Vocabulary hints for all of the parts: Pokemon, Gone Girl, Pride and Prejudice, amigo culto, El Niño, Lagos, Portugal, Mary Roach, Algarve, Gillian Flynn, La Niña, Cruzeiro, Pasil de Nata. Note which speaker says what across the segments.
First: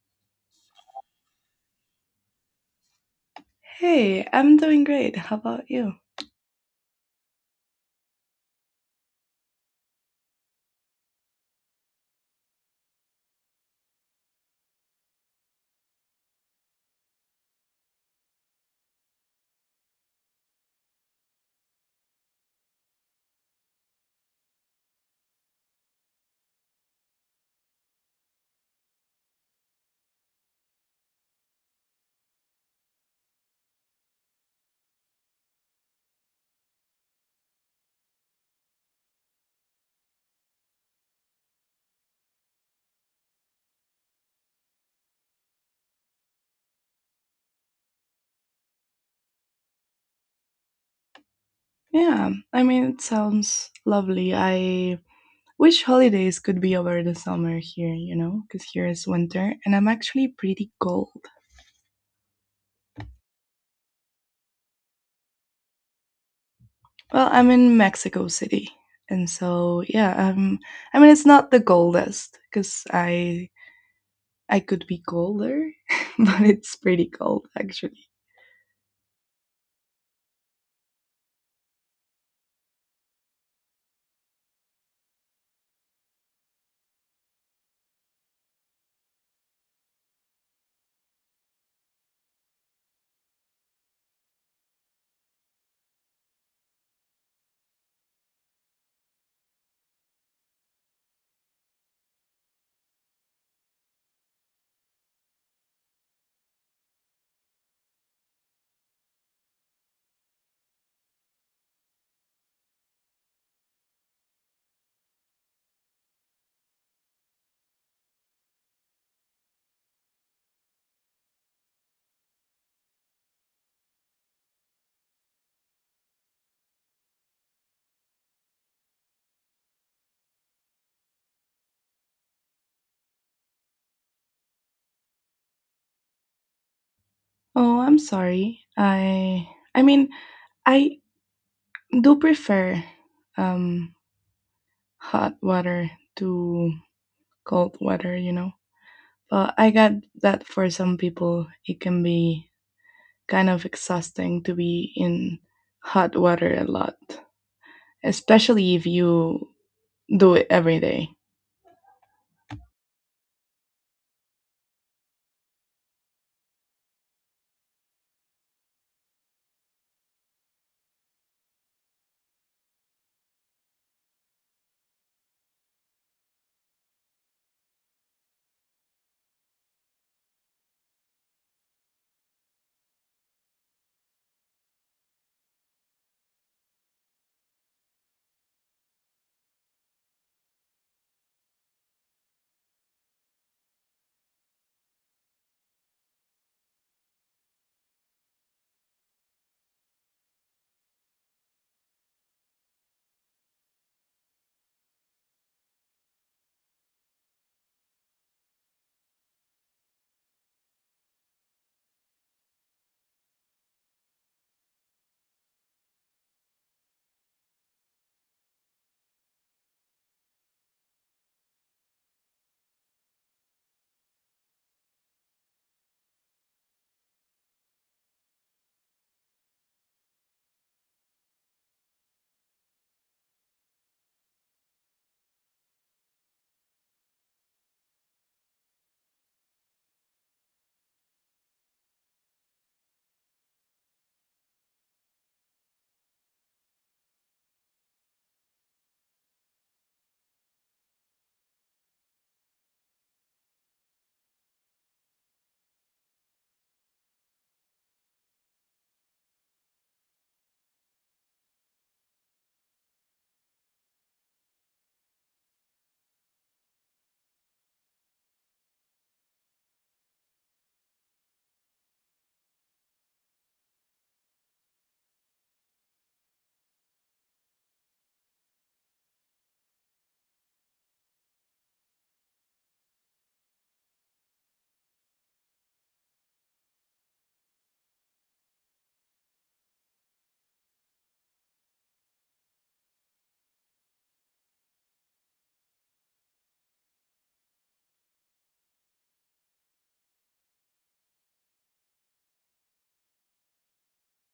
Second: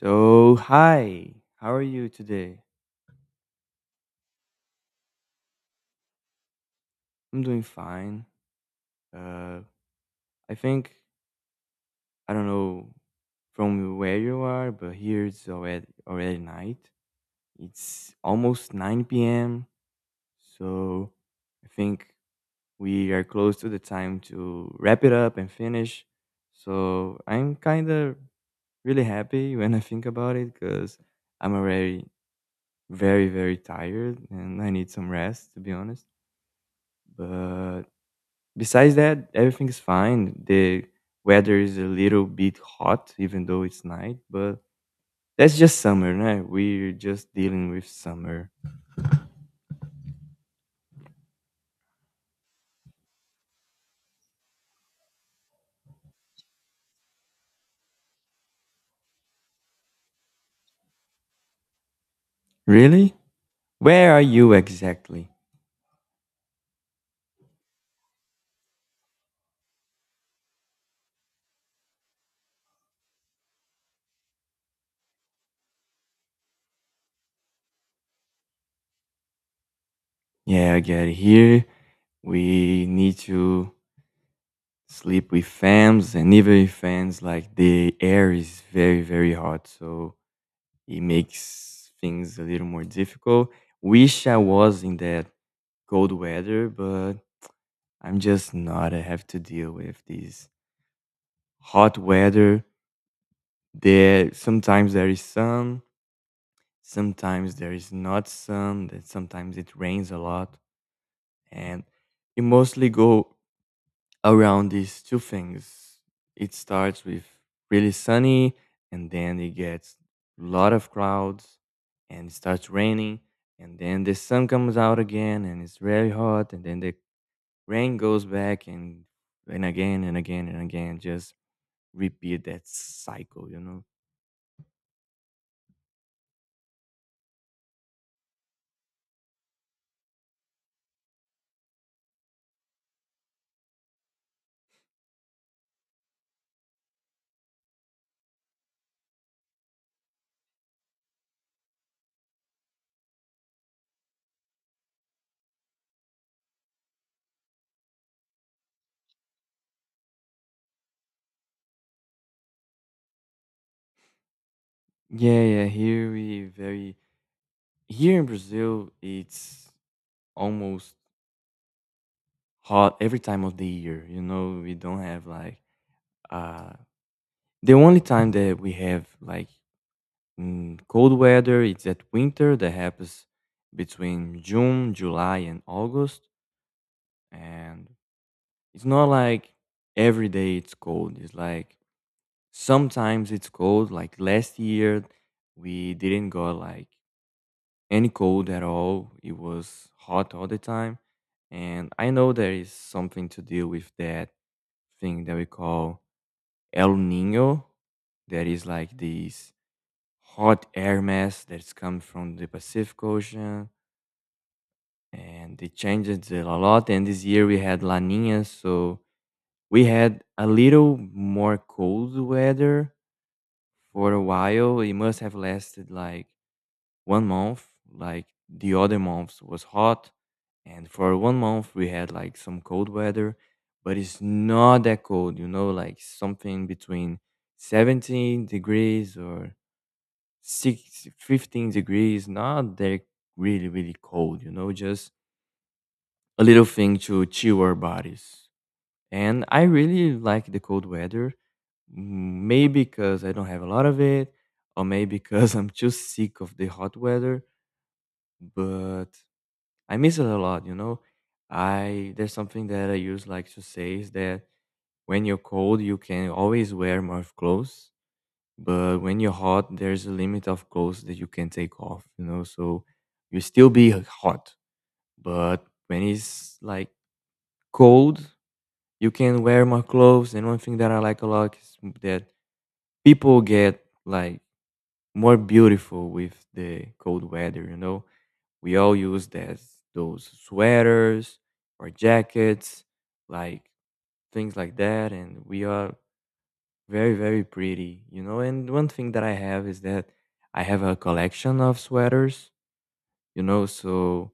Speaker 1: So, hi, how are you today?
Speaker 2: Hey, I'm doing great. How about you?
Speaker 1: I'm doing fine. Uh, I think I don't know from where you are, but here it's already night. It's almost 9 p.m. So, I think we are close to the time to wrap it up and finish. So, I'm kind of really happy when I think about it because I'm already very very tired and I need some rest, to be honest. But besides that, everything is fine. The weather is a little bit hot, even though it's night, but that's just summer, right? We're just dealing with summer.
Speaker 2: Yeah, I mean, it sounds lovely. I wish holidays could be over the summer here, you know, because here is winter and I'm actually pretty cold.
Speaker 1: Really? Where are you exactly?
Speaker 2: Well, I'm in Mexico City. And so, yeah, I mean, it's not the coldest because I could be colder, but it's pretty cold actually.
Speaker 1: Yeah, I get it. Here, we need to sleep with fans, and even with fans, like the air is very, very hot, so it makes things a little more difficult. Wish I was in that cold weather, but I'm just not. I have to deal with these hot weather. There Sometimes there is sun, sometimes there is not sun. Then sometimes it rains a lot, and you mostly go around these two things. It starts with really sunny, and then it gets a lot of clouds, and it starts raining, and then the sun comes out again, and it's very hot, and then the rain goes back and again and again and again, just repeat that cycle, you know?
Speaker 2: Oh, I'm sorry. I mean, I do prefer um hot water to cold water, you know. But I get that for some people, it can be kind of exhausting to be in hot water a lot, especially if you do it every day.
Speaker 1: Yeah, yeah. Here we very Here in Brazil, it's almost hot every time of the year. You know, we don't have like uh the only time that we have like cold weather. It's at winter that happens between June, July, and August, and it's not like every day it's cold. It's like sometimes it's cold. Like last year, we didn't go like any cold at all. It was hot all the time. And I know there is something to deal with that thing that we call El Nino. That is like this hot air mass that's come from the Pacific Ocean. And it changes it a lot. And this year we had La Nina. So we had a little more cold weather for a while. It must have lasted like one month, like the other months was hot, and for one month we had like some cold weather, but it's not that cold, you know, like something between 17 degrees or 6, 15 degrees Not that really really cold, you know. Just a little thing to chill our bodies. And I really like the cold weather. Maybe because I don't have a lot of it, or maybe because I'm too sick of the hot weather. But I miss it a lot, you know. I There's something that I use like to say is that when you're cold, you can always wear more clothes, but when you're hot, there's a limit of clothes that you can take off, you know. So you still be like, hot, but when it's like cold, you can wear more clothes. And one thing that I like a lot is that people get like more beautiful with the cold weather, you know. We all use that those sweaters or jackets, like things like that, and we are very, very pretty, you know. And one thing that I have is that I have a collection of sweaters, you know, so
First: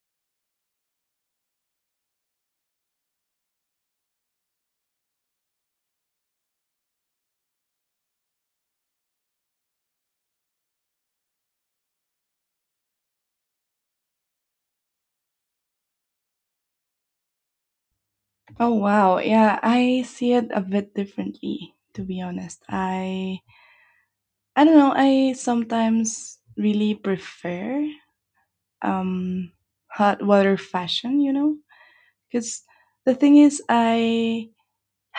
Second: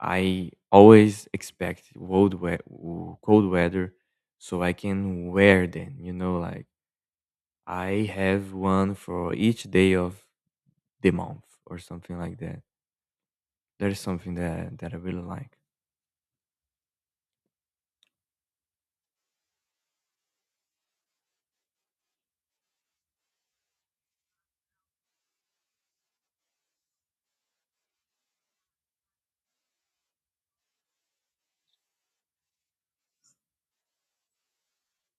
Speaker 1: I always expect cold, cold weather so I can wear them, you know, like I have one for each day of the month or something like that. That is something that I really like.
Speaker 2: Oh wow. Yeah, I see it a bit differently to be honest. I don't know, I sometimes really prefer um hot water fashion, you know? Cuz the thing is I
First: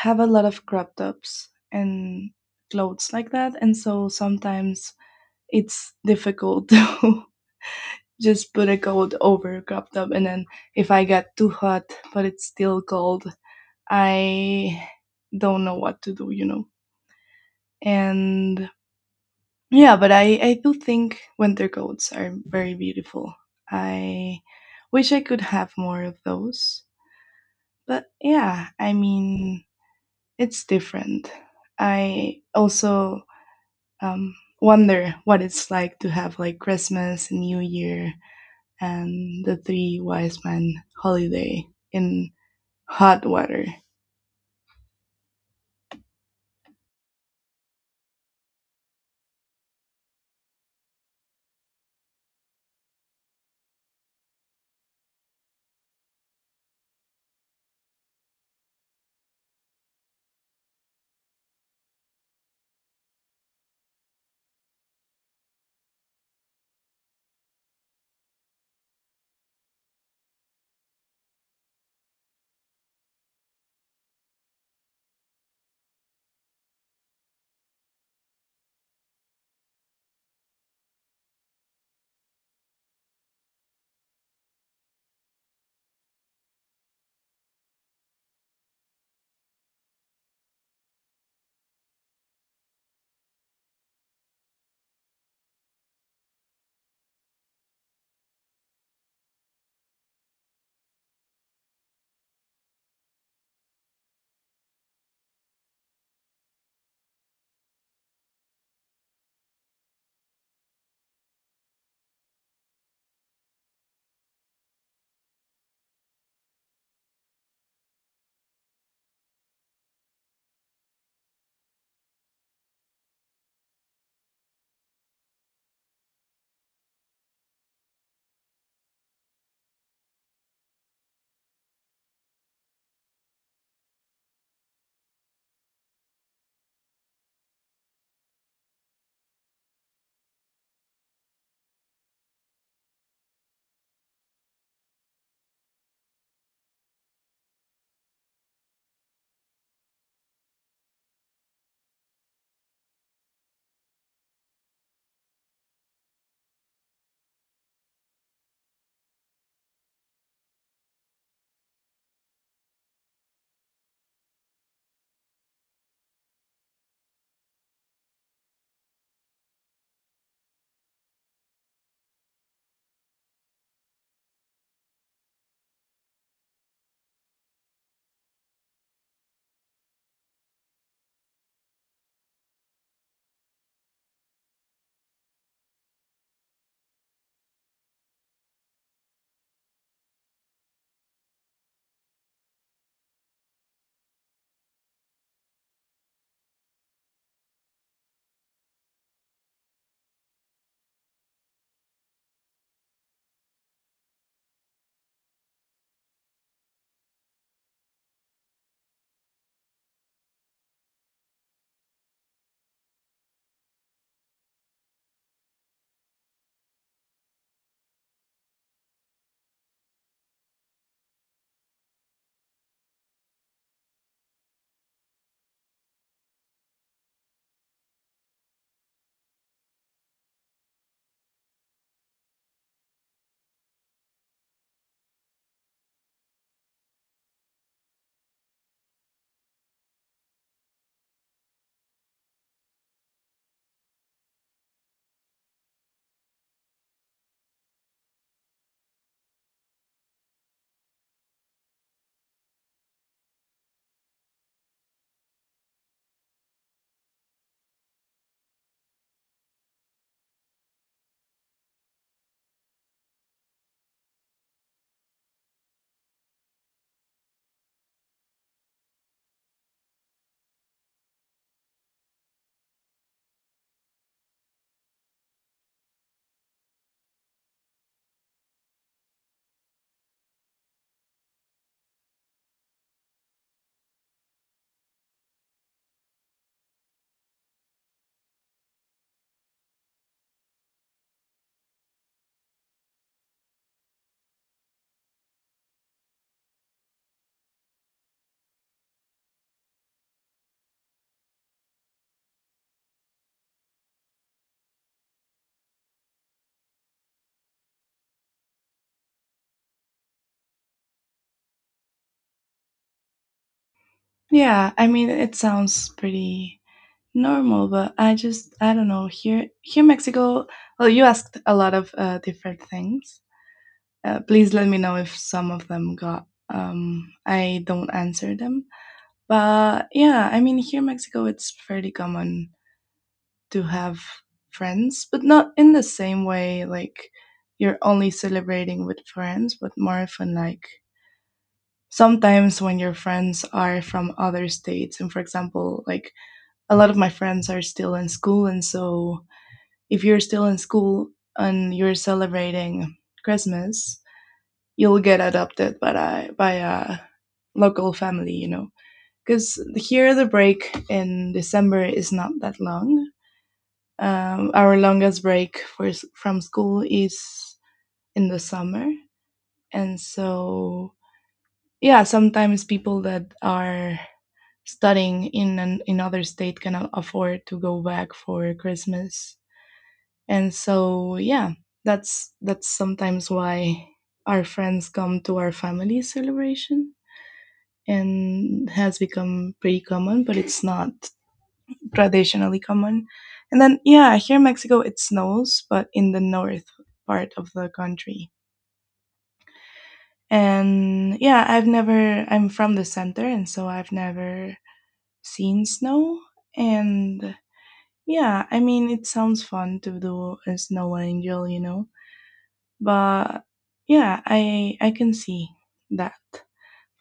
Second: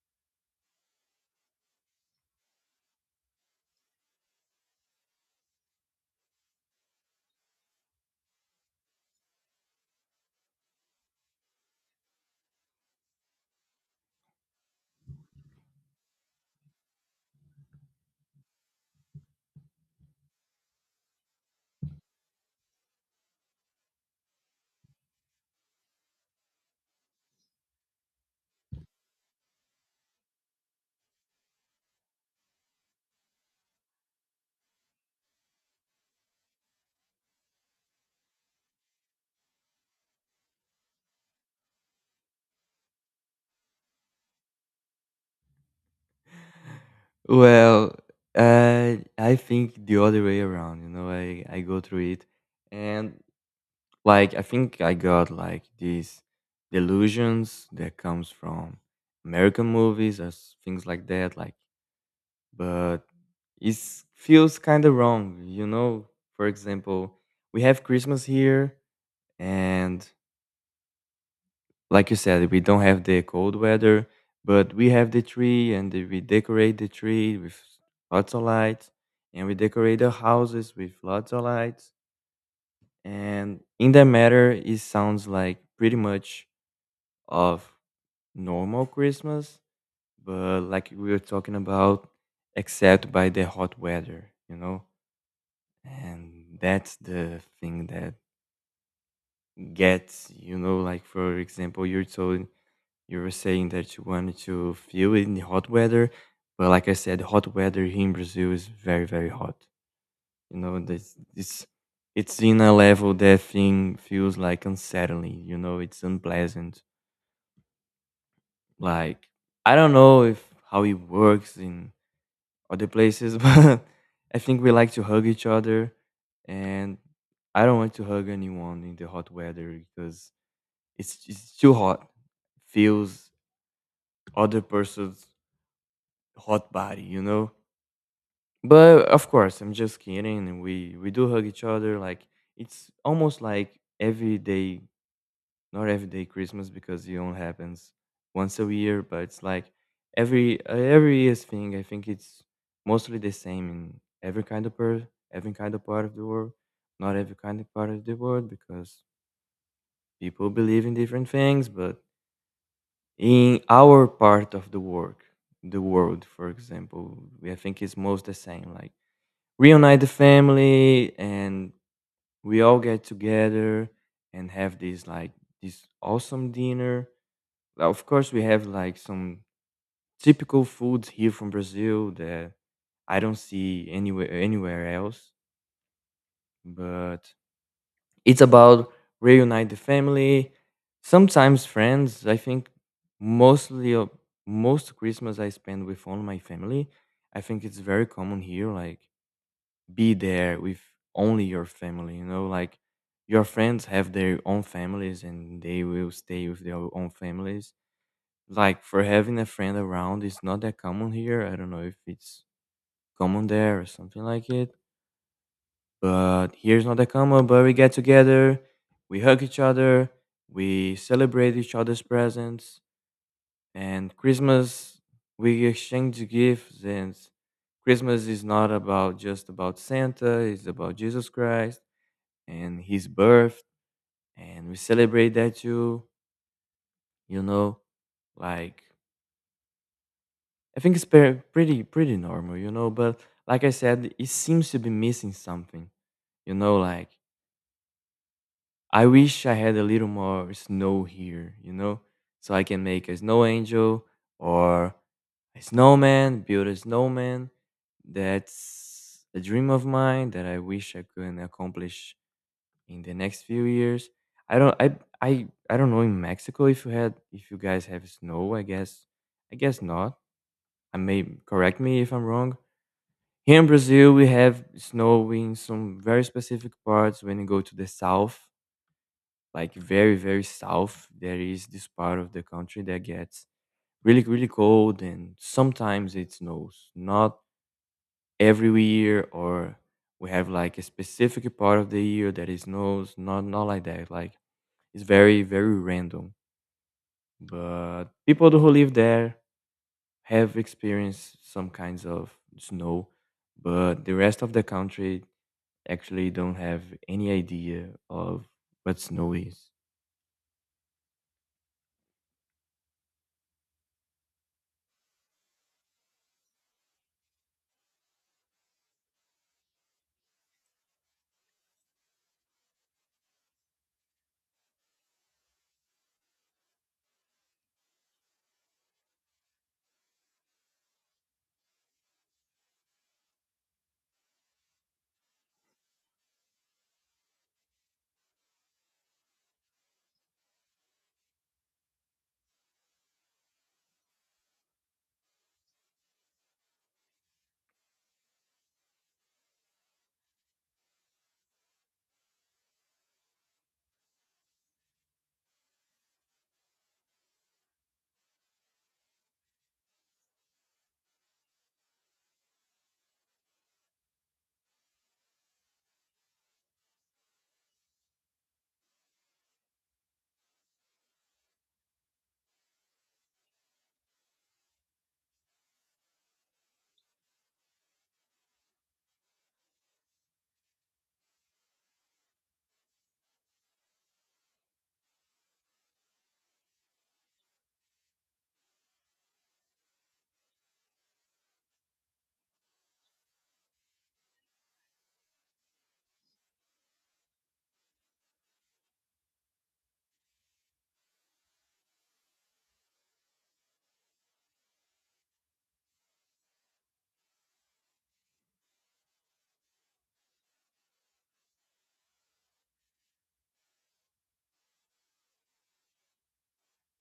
Speaker 2: have a lot of crop tops and clothes like that and so sometimes it's difficult to just put a coat over a crop top, and then if I get too hot but it's still cold, I don't know what to do, you know. And yeah, but I do think winter coats are very beautiful. I wish I could have more of those, but yeah, I mean, it's different. I also um wonder what it's like to have like Christmas and New Year and the Three Wise Men holiday in hot water.
Speaker 1: Well, I think the other way around. You know, I go through it, and like I think I got like these delusions that comes from American movies or things like that. Like, but it feels kind of wrong. You know, for example, we have Christmas here, and like you said, we don't have the cold weather, but we have the tree and we decorate the tree with lots of lights and we decorate the houses with lots of lights. And in that matter, it sounds like pretty much of normal Christmas, but like we were talking about, except by the hot weather, you know? And that's the thing that gets, you know, like for example, you were saying that you wanted to feel it in the hot weather, but like I said, hot weather here in Brazil is very, very hot. You know, this it's in a level that thing feels like unsettling. You know, it's unpleasant. Like I don't know if how it works in other places, but I think we like to hug each other, and I don't want to hug anyone in the hot weather because it's too hot. Feels other person's hot body, you know? But of course, I'm just kidding. We do hug each other. Like it's almost like every day, not every day Christmas because it only happens once a year. But it's like every year's thing. I think it's mostly the same in every kind of per every kind of part of the world. Not every kind of part of the world because people believe in different things. But in our part of the world, for example, we I think it's most the same. Like reunite the family and we all get together and have this like this awesome dinner. Well, of course we have like some typical foods here from Brazil that I don't see anywhere else, but it's about reunite the family, sometimes friends. I think mostly of- most Christmas I spend with all my family. I think it's very common here, like be there with only your family, you know, like your friends have their own families and they will stay with their own families. Like for having a friend around is not that common here. I don't know if it's common there or something like it, but here's not that common. But we get together, we hug each other, we celebrate each other's presents, and Christmas we exchange gifts. And Christmas is not about just about Santa, it's about Jesus Christ and his birth, and we celebrate that too, you know. Like I think it's pretty normal, you know, but like I said, it seems to be missing something, you know. Like I wish I had a little more snow here, you know, so I can make a snow angel, or a snowman build a snowman. That's a dream of mine that I wish I could accomplish in the next few years. I don't know in Mexico if you had if you guys have snow, I guess. I guess not. I may Correct me if I'm wrong. Here in Brazil we have snow in some very specific parts when you go to the south, like very, very south, there is this part of the country that gets really, really cold and sometimes it snows. Not every year, or we have like a specific part of the year that it snows, not like that. Like it's very, very random. But people who live there have experienced some kinds of snow, but the rest of the country actually don't have any idea of what snow is.
Speaker 2: Yeah, I mean, it sounds pretty normal, but I just, I don't know, here, here in Mexico, well, you asked a lot of different things. Please let me know if some of them got I don't answer them. But yeah, I mean, here in Mexico it's fairly common to have friends but not in the same way, like you're only celebrating with friends, but more often like sometimes when your friends are from other states, and for example, like a lot of my friends are still in school, and so if you're still in school and you're celebrating Christmas, you'll get adopted by a local family, you know. Because here the break in December is not that long. Our longest break from school is in the summer. And so, yeah, sometimes people that are studying in in other state cannot afford to go back for Christmas, and so yeah, that's sometimes why our friends come to our family celebration, and has become pretty common, but it's not traditionally common. And then yeah, here in Mexico it snows, but in the north part of the country. And yeah, I've never, I'm from the center, and so I've never seen snow. And yeah, I mean, it sounds fun to do a snow angel, you know. But yeah, I can see that.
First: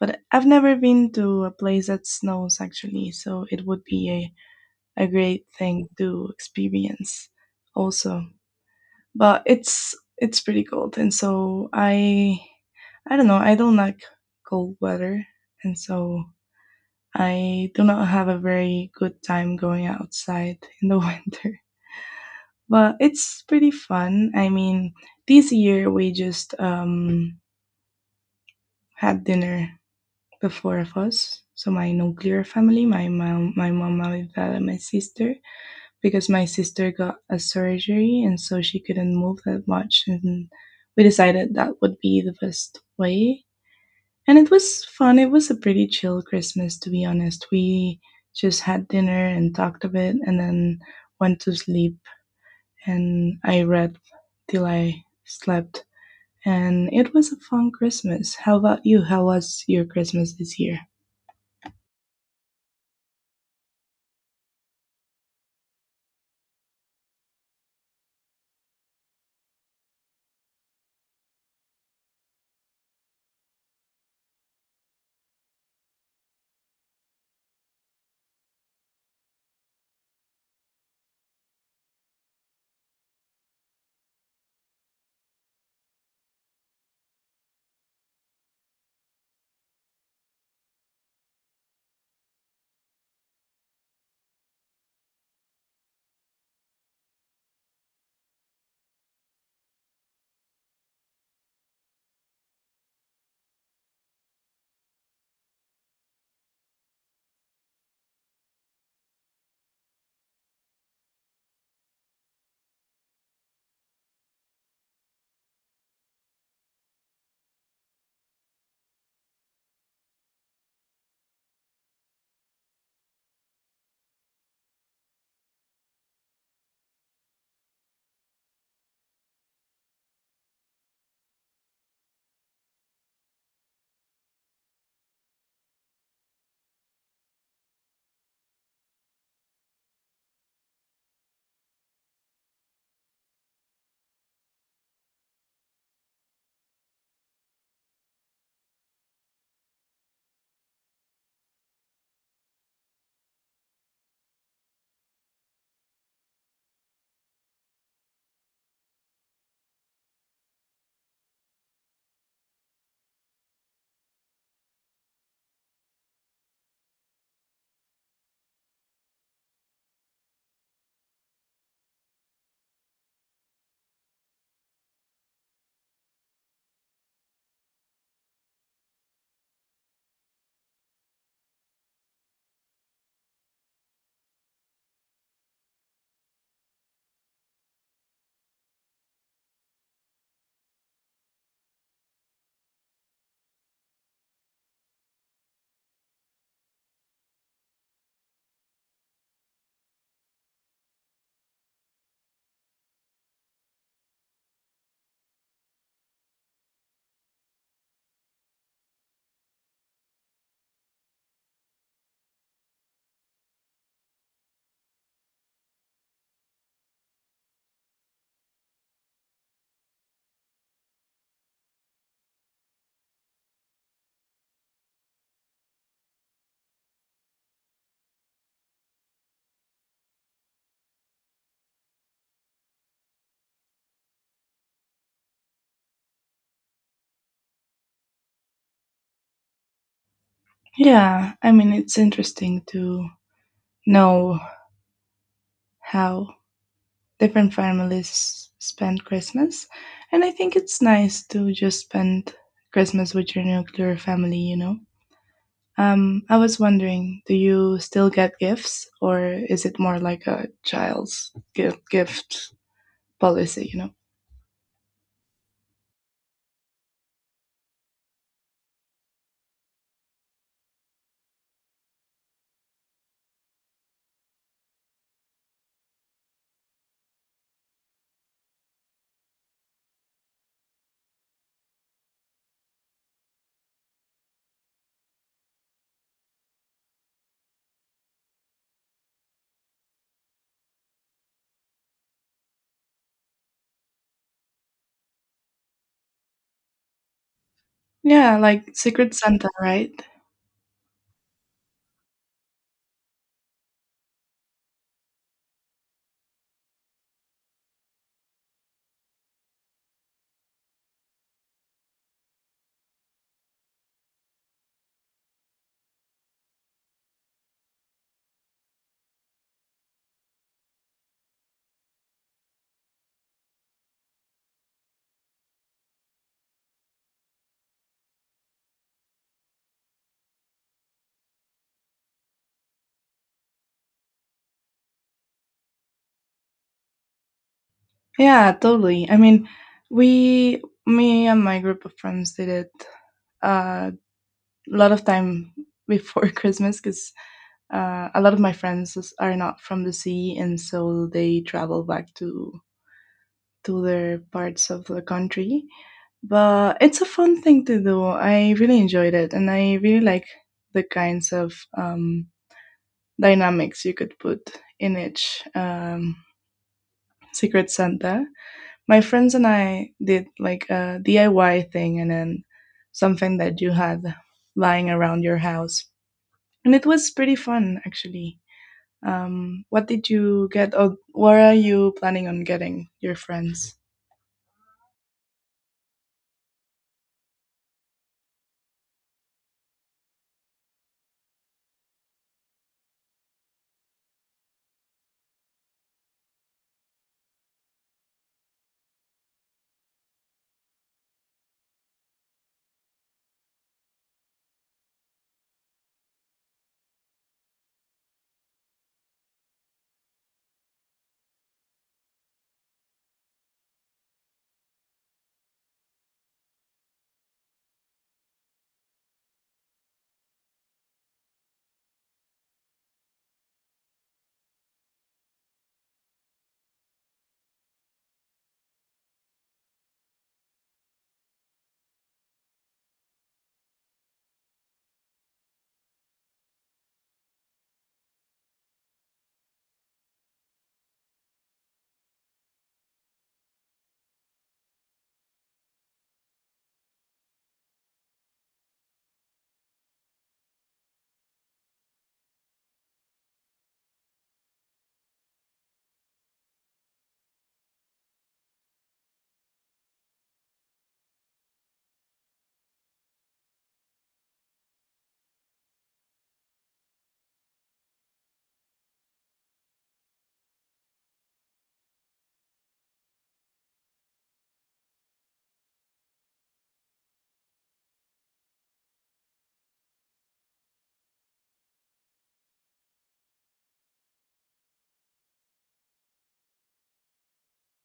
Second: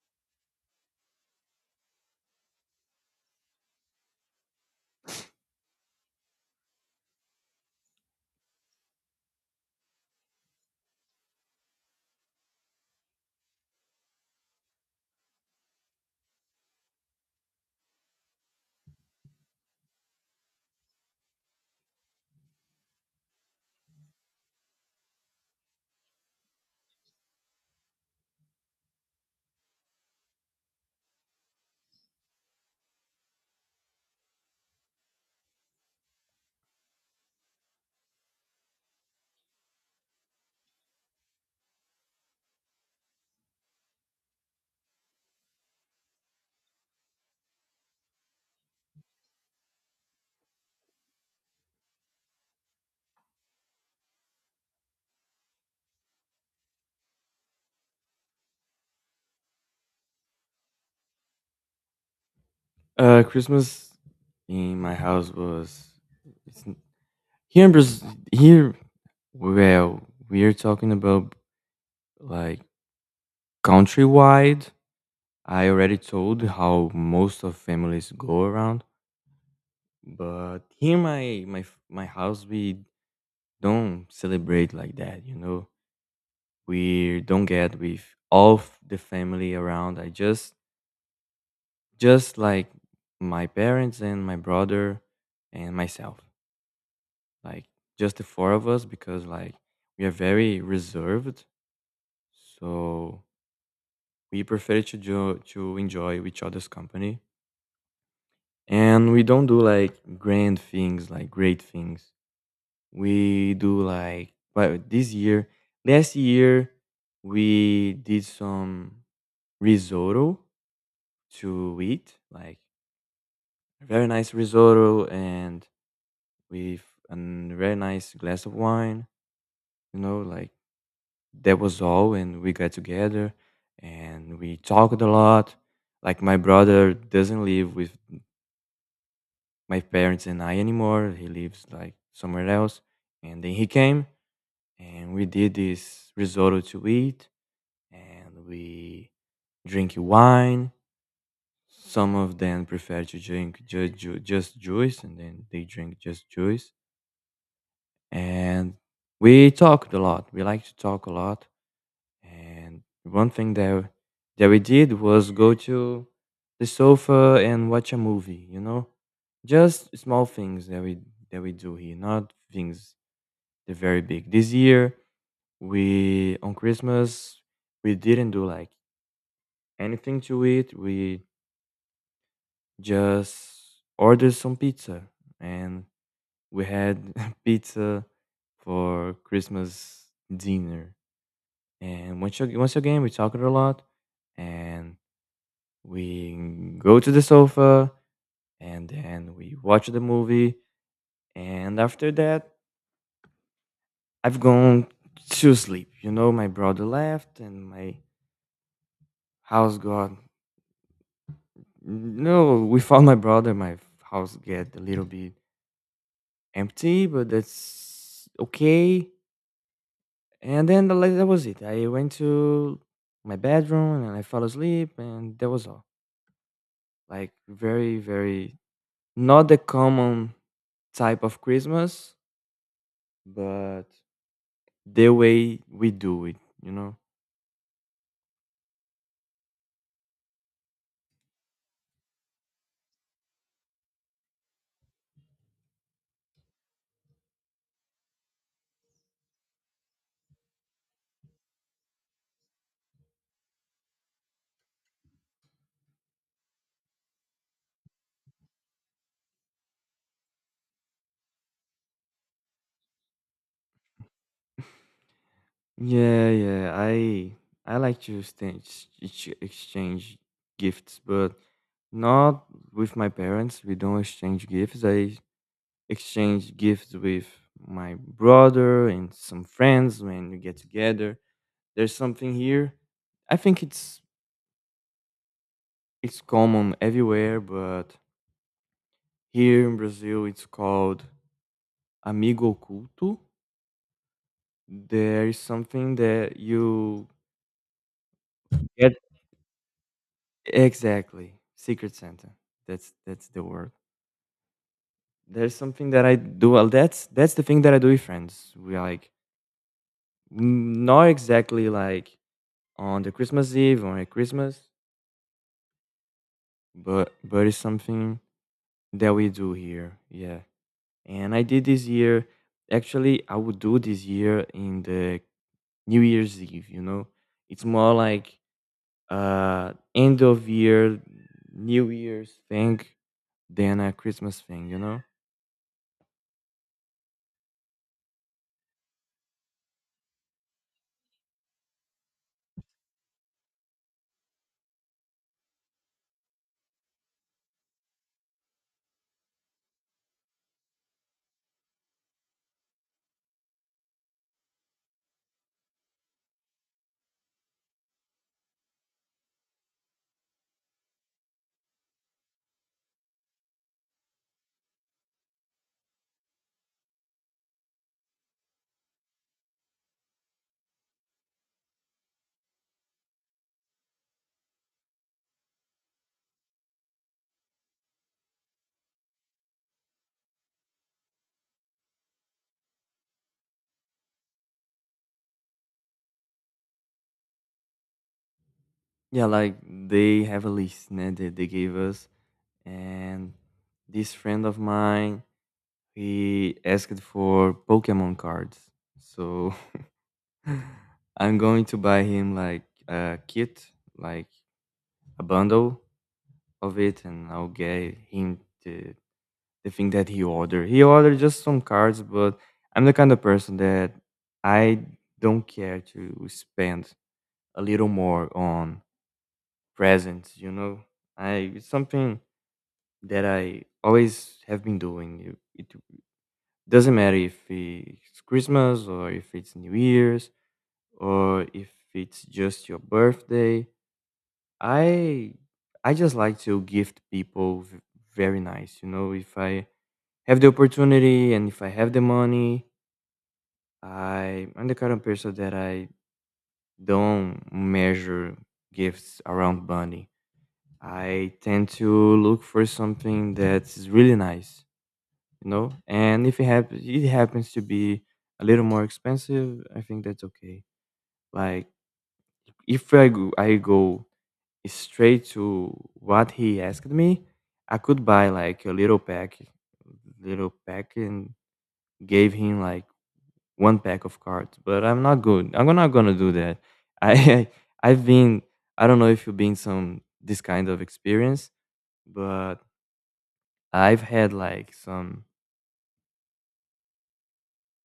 Speaker 2: But I've never been to a place that snows actually, so it would be a great thing to experience also. But it's pretty cold, and so I don't know, I don't like cold weather, and so I do not have a very good time going outside in the winter. But it's pretty fun. I mean, this year we just had dinner, the four of us. So my nuclear family, my mom, my dad, and my sister, because my sister got a surgery and so she couldn't move that much, and we decided that would be the best way. And it was fun. It was a pretty chill Christmas, to be honest. We just had dinner and talked a bit, and then went to sleep. And I read till I slept, and it was a fun Christmas. How about you? How was your Christmas this year?
Speaker 1: Christmas in my house. Was it's, n- here. In Braz- Here, well, we're talking about like countrywide. I already told how most of families go around. But here my my house, we don't celebrate like that, you know. We don't get with all the family around. I just like my parents and my brother and myself. Like just the four of us because like we are very reserved. So we prefer to enjoy each other's company, and we don't do like grand things, like great things we do like, but this year last year we did some risotto to eat, like a very nice risotto, and with a very nice glass of wine, you know, like that was all, and we got together and we talked a lot. Like my brother doesn't live with my parents and I anymore, he lives like somewhere else, and then he came, and we did this risotto to eat, and we drink wine. Some of them prefer to drink just juice, and then they drink just juice. And we talked a lot. We like to talk a lot. And one thing that we did was go to the sofa and watch a movie. You know, just small things that we do here, not things they very big. This year, we on Christmas we didn't do like anything to it. We just ordered some pizza and we had pizza for Christmas dinner. And once again, we talked a lot, and we go to the sofa, and then we watch the movie. And after that, I've gone to sleep. You know, my brother left, and my house got no. We found my brother. My house get a little bit empty, but that's okay. And then that was it. I went to my bedroom and I fell asleep, and that was all. Like very, very not the common type of Christmas, but the way we do it, you know.
Speaker 2: Yeah, I mean, it's interesting to know how different families spend Christmas. And I think it's nice to just spend Christmas with your nuclear family, you know? I was wondering, do you still get gifts, or is it more like a child's gift policy, you know.
Speaker 1: Yeah, yeah. I like to exchange exchange gifts, but not with my parents. We don't exchange gifts. I exchange gifts with my brother and some friends when we get together. There's something here. I think it's common everywhere, but here in Brazil it's called amigo culto. There is something that you
Speaker 2: Yeah, like
Speaker 1: get,
Speaker 2: Secret Santa, right?
Speaker 1: exactly, secret Santa. That's the word. There's something that I do. Well, that's the thing that I do with friends. We like not exactly like on the Christmas Eve or at Christmas, but it's something that we do here. Yeah. And I did this year. Actually, I would do this year in the New Year's Eve. You know, it's more like end of year, New Year's thing than a Christmas thing. You know?
Speaker 2: Yeah, totally. I mean, we, me and my group of friends did it uh, a lot of time before Christmas because a lot of my friends are not from the sea, and so they travel back to their parts of the country. But it's a fun thing to do. I really enjoyed it, and I really like the kinds of dynamics you could put in each Secret Santa. My friends and I did like a DIY thing, and then something that you had lying around your house, and it was pretty fun actually. What did you get, or what are you planning on getting your friends?
Speaker 1: Yeah, like they have a list né, that they gave us, and this friend of mine, he asked for Pokemon cards, so I'm going to buy him like a kit, like a bundle of it, and I'll get him the thing that he ordered. He ordered just some cards, but I'm the kind of person that I don't care to spend a little more on presents, you know? I, it's something that I always have been doing. It doesn't matter if it's Christmas or if it's New Year's or if it's just your birthday. I I just like to gift people very nice, you know. If I have the opportunity and if I have the money, I'm the kind of person that I don't measure gifts around money. I tend to look for something that's really nice, you know. And if it happens, it happens to be a little more expensive. I think that's okay. Like if I go, I go straight to what he asked me. I could buy like a little pack, and gave him like one pack of cards, but I'm not good. I'm not gonna do that. I I've been, I don't know if you've been some this kind of experience, but I've had like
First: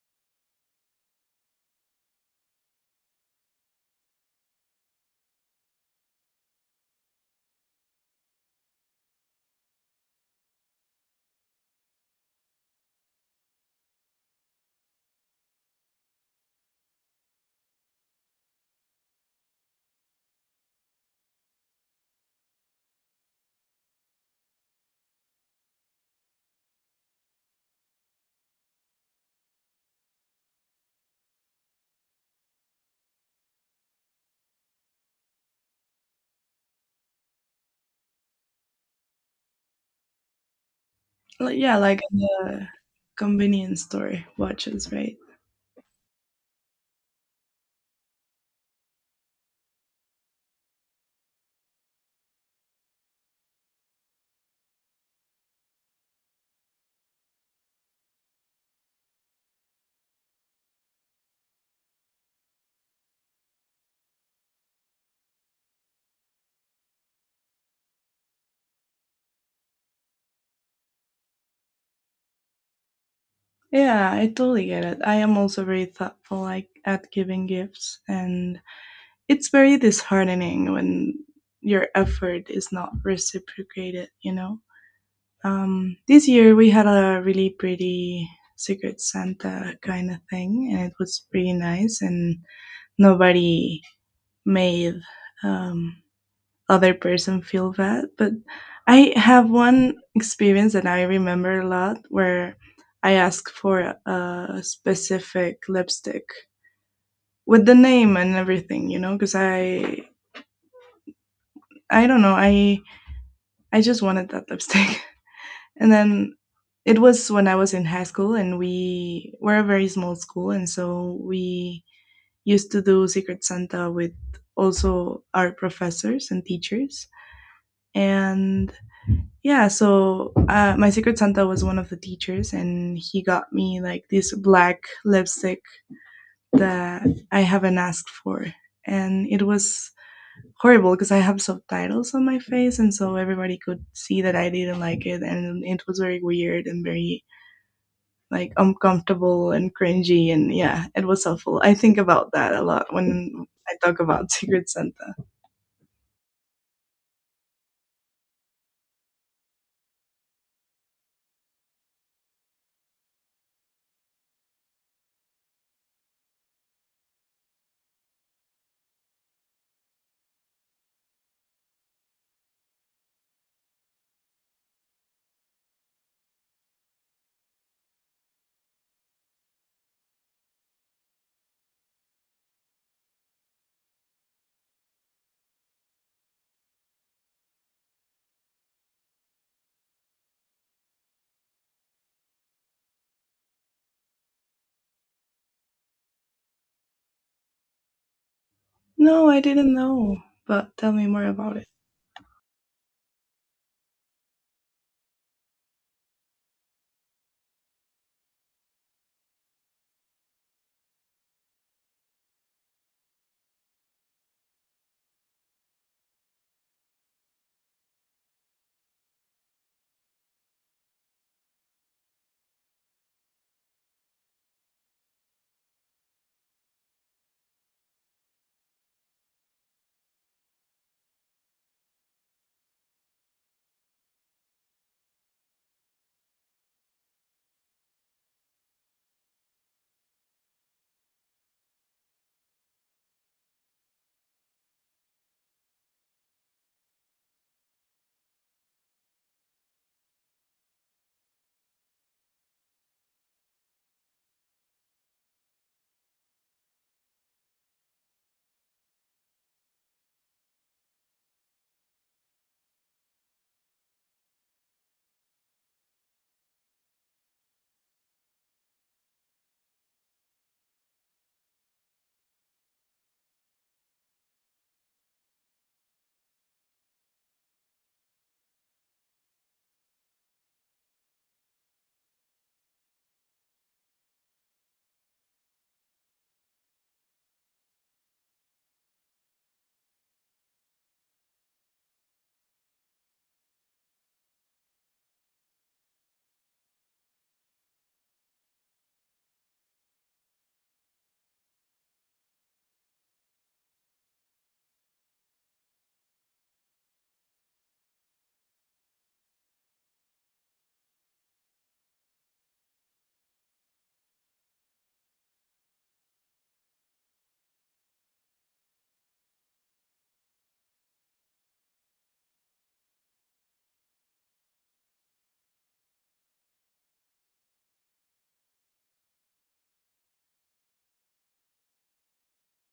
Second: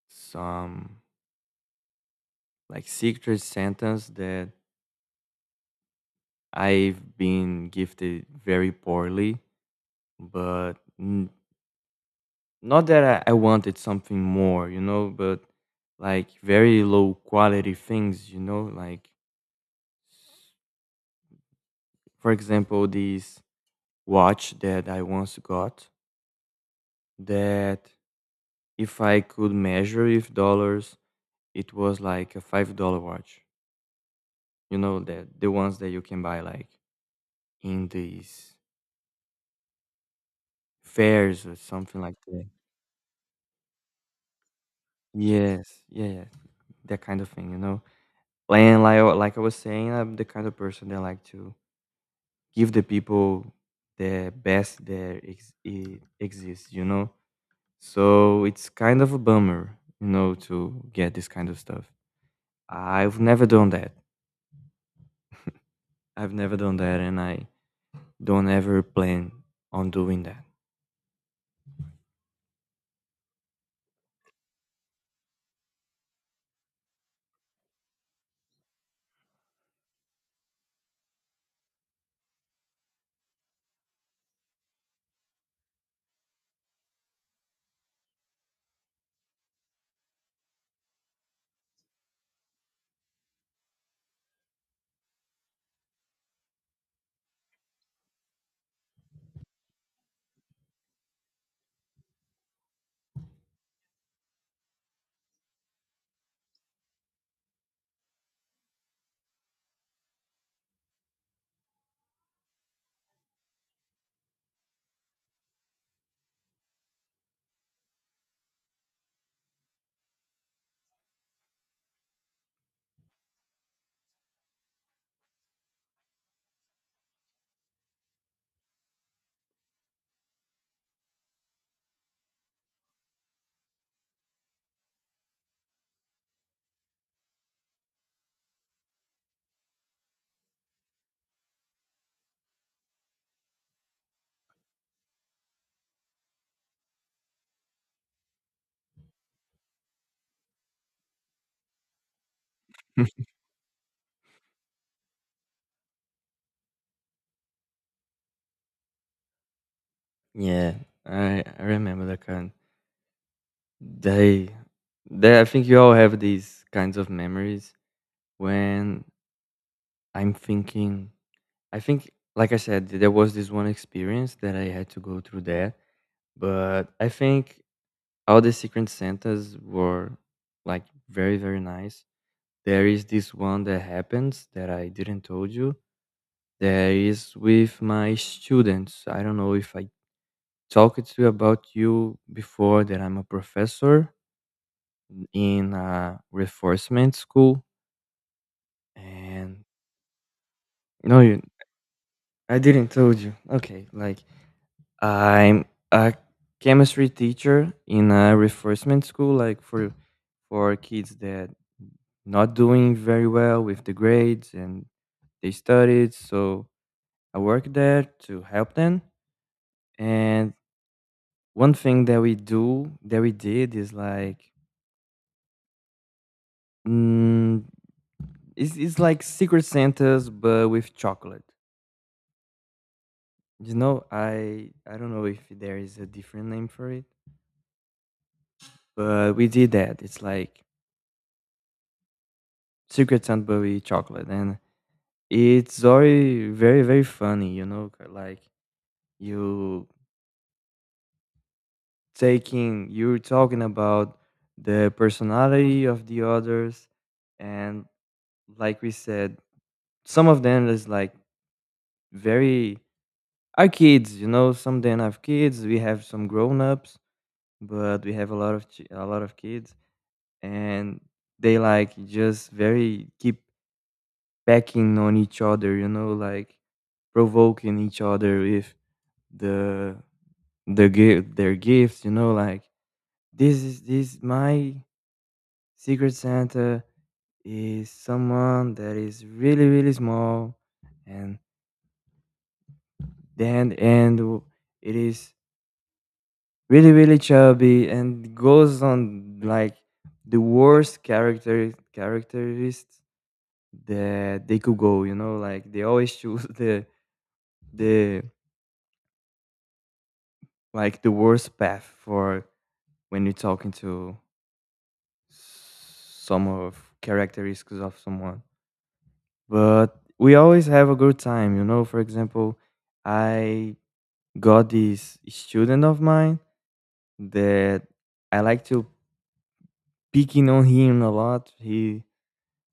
Speaker 1: some like secret sentence that I've been gifted very poorly, but not that I wanted something more, you know, but like very low quality things, you know, like for example, this watch that I once got. That if I could measure with dollars, it was like a $5 watch. You know that the ones that you can buy like in these fairs or
Speaker 2: Like, yeah, like
Speaker 1: something like that.
Speaker 2: the convenience store watches, right?
Speaker 1: Yes, yeah, yeah, that kind of thing. You know, and like I was saying, I'm the kind of person that like to give the people the best that exists. You know, so it's kind of a bummer, you know, to get this kind of stuff. I've never done that. I've never done that, and I don't ever plan on doing that.
Speaker 2: Yeah, I totally get it. I am also very thoughtful like at giving gifts, and it's very disheartening when your effort is not reciprocated, you know. This year we had a really pretty Secret Santa kind of thing, and it was pretty nice and nobody made um other person feel bad. But I have one experience that I remember a lot, where I asked for a specific lipstick with the name and everything, you know, because I don't know, I just wanted that lipstick. And then it was when I was in high school, and we were a very small school, and so we used to do Secret Santa with also our professors and teachers. And yeah, so my Secret Santa was one of the teachers, and he got me like this black lipstick that I haven't asked for. And it was horrible because I have subtitles on my face, and so everybody could see that I didn't like it, and it was very weird and very like uncomfortable and cringy. And yeah, it was helpful. I think about that a lot when I talk about Secret Santa.
Speaker 1: Yeah, I remember that kind. They, they. I think you all have these kinds of memories when I'm thinking. I think, like I said, there was this one experience that I had to go through that, but I think all the Secret Santas were like very very nice. There is this one that happens that I didn't told you. There is with my students. I don't know if I talked to you about you before that I'm a professor in a reinforcement school.
Speaker 2: No, I
Speaker 1: And
Speaker 2: didn't know, but tell me
Speaker 1: no
Speaker 2: more
Speaker 1: you,
Speaker 2: about it.
Speaker 1: I didn't told you. Okay, like I'm a chemistry teacher in a reinforcement school like for kids that not doing very well with the grades, and they studied, so I work there to help them. And one thing that we do that we did is like mm, it's like Secret Santa's but with chocolate. You know, I don't know if there is a different name for it, but we did that. It's like Secret Santa but with chocolate, and it's very very very funny. You know, like you taking you're talking about the personality of the others, and like we said, some of them is like very, are kids. You know, some of them have kids. We have some grown ups, but we have a lot of a lot of kids. And they like just very keep pecking on each other, you know, like provoking each other with the the gift their gifts, you know, like this is this my secret santa is someone that is really really small, and then and w- it is really really chubby and goes on like the worst characteristics that they could go, you know, like they always choose the like the worst path for when you're talking to some of characteristics of someone. But we always have a good time, you know, for example, I got this student of mine that I like to picking on him a lot.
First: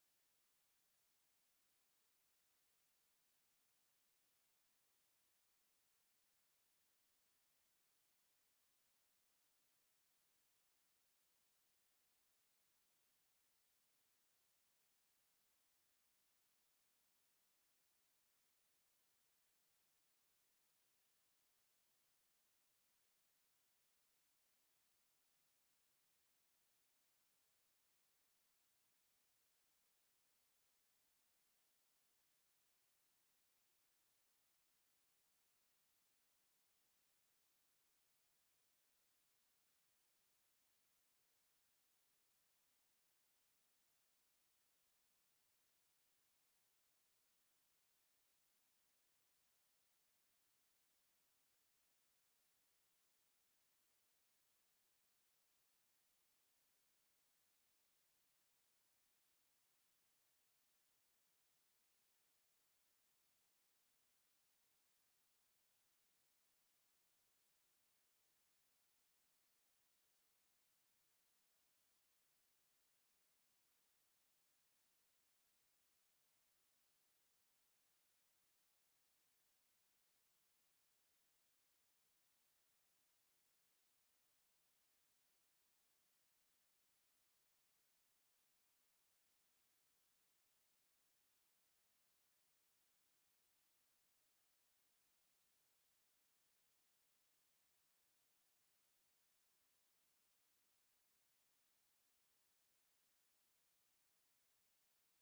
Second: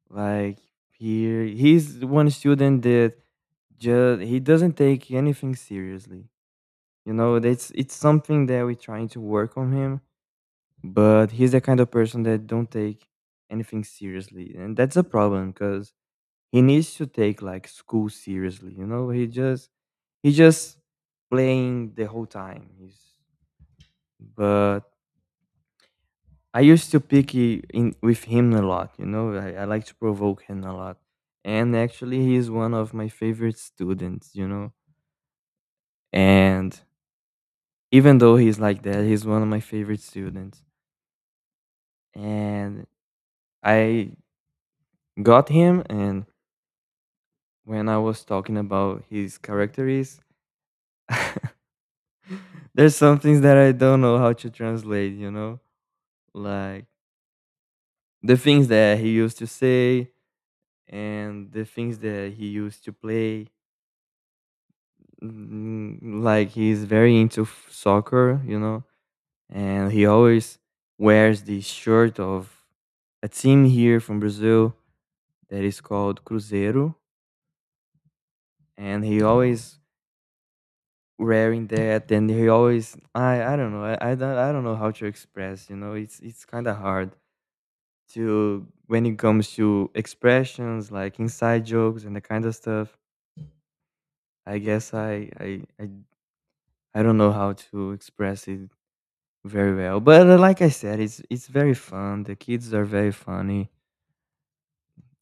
Speaker 1: like he he's one student that just he doesn't take anything seriously. You know, that's it's something that we're trying to work on him, but he's the kind of person that don't take anything seriously, and that's a problem because he needs to take like school seriously. You know, he just playing the whole time. He's but I used to pick in with him a lot. You know, I like to provoke him a lot, and actually, he's one of my favorite students. You know, and even though he's like that, he's one of my favorite students, and I got him. And when I was talking about his characteristics, there's some things that I don't know how to translate, you know? Like the things that he used to say and the things that he used to play. Mm, like he's very into soccer, you know? And he always wears the shirt of a team here from Brazil that is called Cruzeiro. And he, oh, always wearing that, and he always, I don't know how to express, you know, it's kind of hard to when it comes to expressions like inside jokes and the kind of stuff. i guess i i i, I don't know how to express it very well, but like I said, it's very fun. The kids are very funny,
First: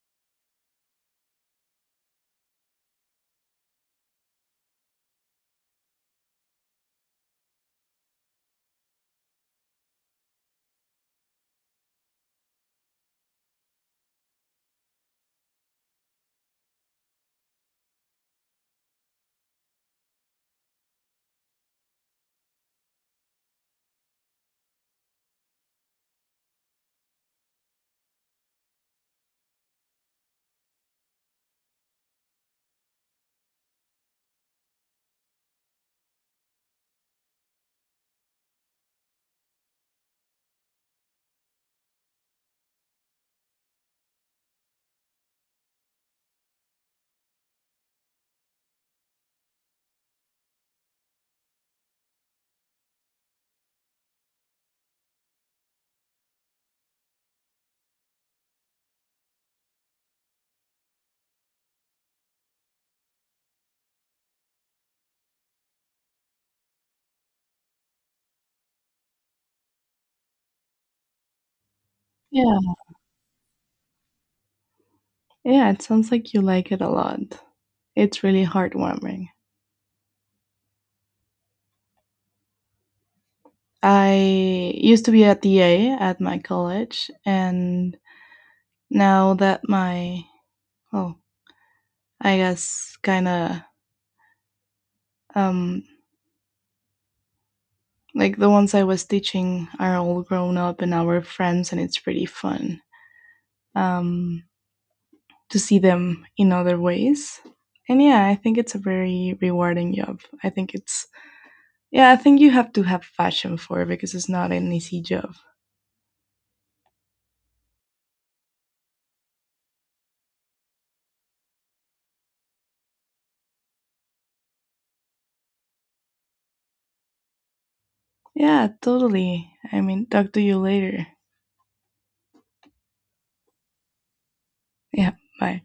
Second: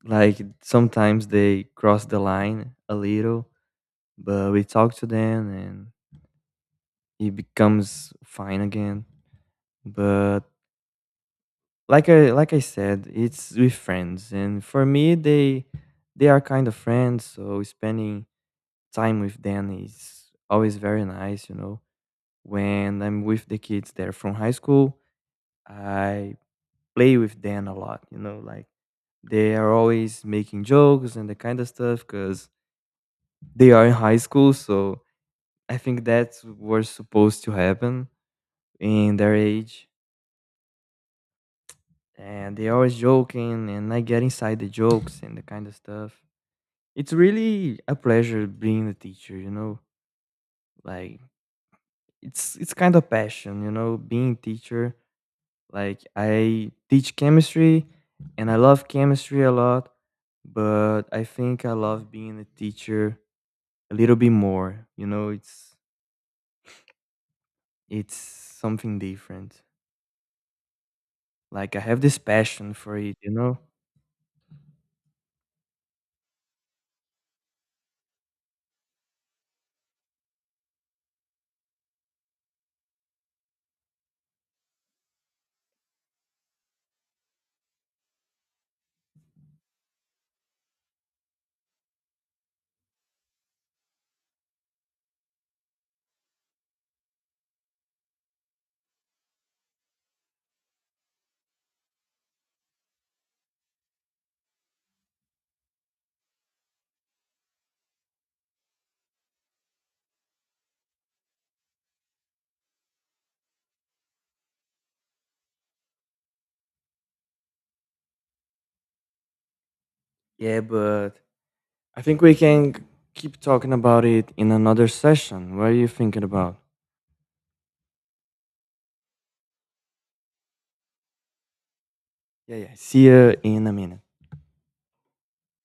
Speaker 1: like sometimes they cross the line a little, but we talk to them and it becomes fine again. But like I said, it's with friends, and for me, they are kind of friends. So spending time with them is always very nice. You know, when I'm with the kids there from high school, I play with them a lot. You know, like they are always making jokes and the kind of stuff because they are in high school. So I think that's what's supposed to happen in their age, and they always joking, and I get inside the jokes and the kind of stuff. It's really a pleasure being a teacher, you know? Like it's kind of passion, you know, being a teacher. Like I teach chemistry and I love chemistry a lot, but I think I love being a teacher a little bit more. You know, it's something different. Like I have this
Speaker 2: Yeah,
Speaker 1: passion for it, you know?
Speaker 2: yeah, it sounds like you like it a lot. It's really heartwarming. I used to be a TA at my college, and now that my, well, I guess kind of um, like the ones I was teaching are all grown up and now we're friends, and it's pretty fun um, to see them in other ways. And yeah, I think it's a very rewarding job. I think it's, yeah, I think you have to have passion for it because it's not an easy job.
Speaker 1: Yeah, but I think we can keep talking about it in another session. What are you thinking about?
Speaker 2: Yeah, totally. I mean, talk to you later.
Speaker 1: Yeah, yeah. See you in a minute.
Speaker 2: Yeah, bye.